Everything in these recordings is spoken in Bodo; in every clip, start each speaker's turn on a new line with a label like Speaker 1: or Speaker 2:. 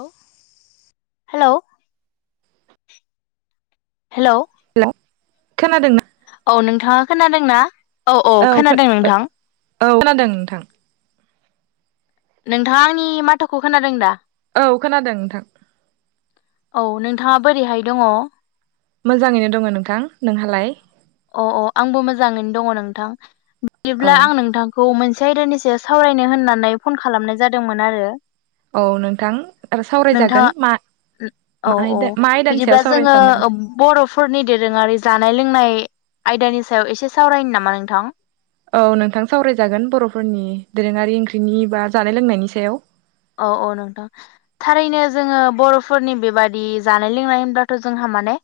Speaker 1: औ हेलौ हेलौ
Speaker 2: हेलौ खोनादोंना
Speaker 1: औ नोंथाङा खोनादों ना औ औ खोनादों नोंथां
Speaker 2: औ खोनादों नोंथां।
Speaker 1: नोंथाङा आंनि माथोखौ खोनादों दा?
Speaker 2: औ खोनादों नोंथां
Speaker 1: औ नोंथाङा बोरैहाय दङ?
Speaker 2: मोजाङैनो दङ नोंथां नोंहालाय?
Speaker 1: अ अ आंबो मोजाङैनो दङ नोंथां
Speaker 2: औ
Speaker 1: बिदिब्ला आं नोंथांखौ मोनसे से आयदानिसो सावरायनो होननानै फन खालामनाय जादोंमोन आरो।
Speaker 2: औ नोंथां
Speaker 1: नोंथाङा
Speaker 2: सावरायजागोन मा?
Speaker 1: औ
Speaker 2: मा
Speaker 1: औ
Speaker 2: आयदा मा आयदानि सायाव
Speaker 1: बिदिब्ला
Speaker 2: सावरायनो
Speaker 1: जोङो
Speaker 2: सानदों नोंथां
Speaker 1: बर'फोरनि दोरोङारि जानाय लोंनाय। आयदानि सायाव एसे सावरायनो नामा नोंथां।
Speaker 2: औ नोंथां सावरायजागोन बर'फोरनि दोरोङारि ओंख्रिनि बा जानाय लोंनायनि सायाव
Speaker 1: औ औ नोंथां थारैनो जोङो बर'फोरनि बेबायदि जानाय लोंनाय होनब्लाथ' जों हा माने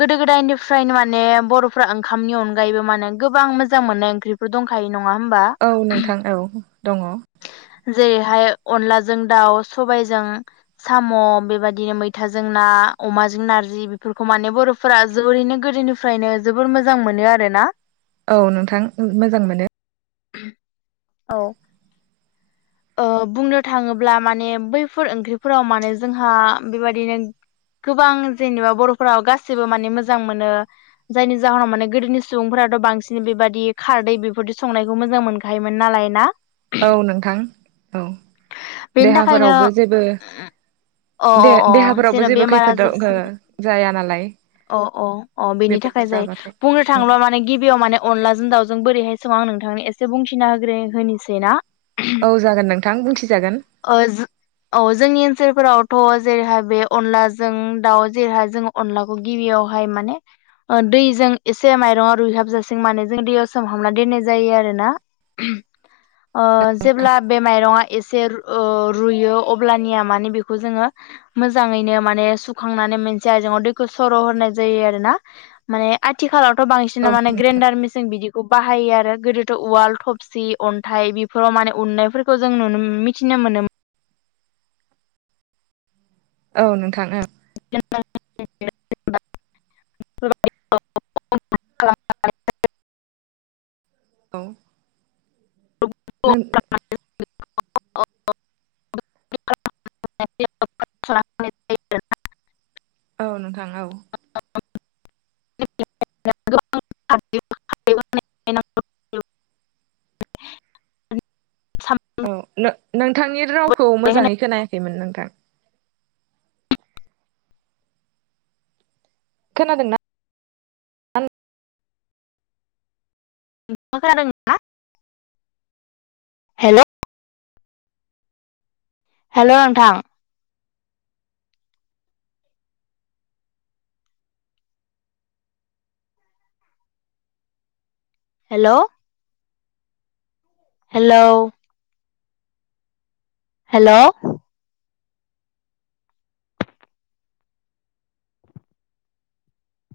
Speaker 1: गोदो गोदायनिफ्रायनो माने बर'फ्रा ओंखामनि अनगायैबो माने गोबां मोजां मोनाय ओंख्रिफोर दंखायो नङा होमबा
Speaker 2: औ नोंथां औ दङ
Speaker 1: जेरैहाय अनला जों दाउ सबायजों साम' बेबायदिनो मैथाजों ना अमाजों नारजि फोरखौ माने बर'फोरा जोबोरैनो गोदोनिफ्रायनो जोबोर मोजां मोनो आरोना
Speaker 2: औ नोंथां मोजां मोनो
Speaker 1: औ ओ बुंनो थाङोब्ला माने बैफोर ओंख्रिफोराव माने जोंहा बेबादिनो गोबां जेनेबा बर'फोरा गासिबो माने मोजां मोनो जायनि जाहोनाव माने गोदोनि सुबुंफोरा थ' बांसिन बेबायदि खारदै बेफोरदि संनायखौ मोजां मोनखायोमोन नालाय ना
Speaker 2: औ नोंथां औ
Speaker 1: बेनि थाखायनो
Speaker 2: देहाफोरावबो जेबो
Speaker 1: अ अ
Speaker 2: दे
Speaker 1: अ जेन'
Speaker 2: देहाफोरावबो जेबो
Speaker 1: बेमार
Speaker 2: खैफोद
Speaker 1: आजार
Speaker 2: ओ जाया नालाय
Speaker 1: अ अ अ बेनि
Speaker 2: बेफोरखौ
Speaker 1: थाखाय जायो
Speaker 2: जाबाथाय
Speaker 1: बुंनो
Speaker 2: औ
Speaker 1: थाङोब्ला माने गिबियाव माने अनलाजों दाउजों बोरैहाय सङो आं नोंथांनि एसे बुंथिना होग्रो होनोसै ना
Speaker 2: औ जागोन नोंथां बुंथिजागोन
Speaker 1: ओहम औ जों जोंनि ओनसोल फोरावथ' जेरैहा बे अनलाजों दाउ जेरैहाय जों अनलाखौ गिबियावहाय माने ओ दैजों एसे माइरङाव रुइहाबजासे माने जों दैयाव सोमहाबनानै दो नाय जायो आरोना ओहम ओ जेब्ला बे माइरंआ एसे ओ रुयो अब्लानिया माने बेखौ जोङो मोजाङैनो माने सुखांनानै जाय जों रनदैखौ सर'होनाय जायो आरो ना माने आथिखालाव
Speaker 2: औ
Speaker 1: बांसिना माने ग्रेन्डार मेसिन बिदिखौ बाहायो आरो आरो गोदोथ' उवाल थबसि अन्थाइ बेफोराव माने उननायफोरखौ जों नुनो मिथिनो मोनोमोन
Speaker 2: औ नोंथा ओं
Speaker 1: [unintelligible] [unintelligible]
Speaker 2: औ नों
Speaker 1: अ अ [unintelligible]
Speaker 2: औ नोंथां औ।
Speaker 1: औ [unintelligible] [unintelligible]
Speaker 2: औ नो नोंथांनि रावखौ मोजाङै खोनायाखैमोन नोंथां खोनादोंना
Speaker 1: नोंथां खोनादों ना हेल' हेल' नोंथां हेल' हेलौ हेल'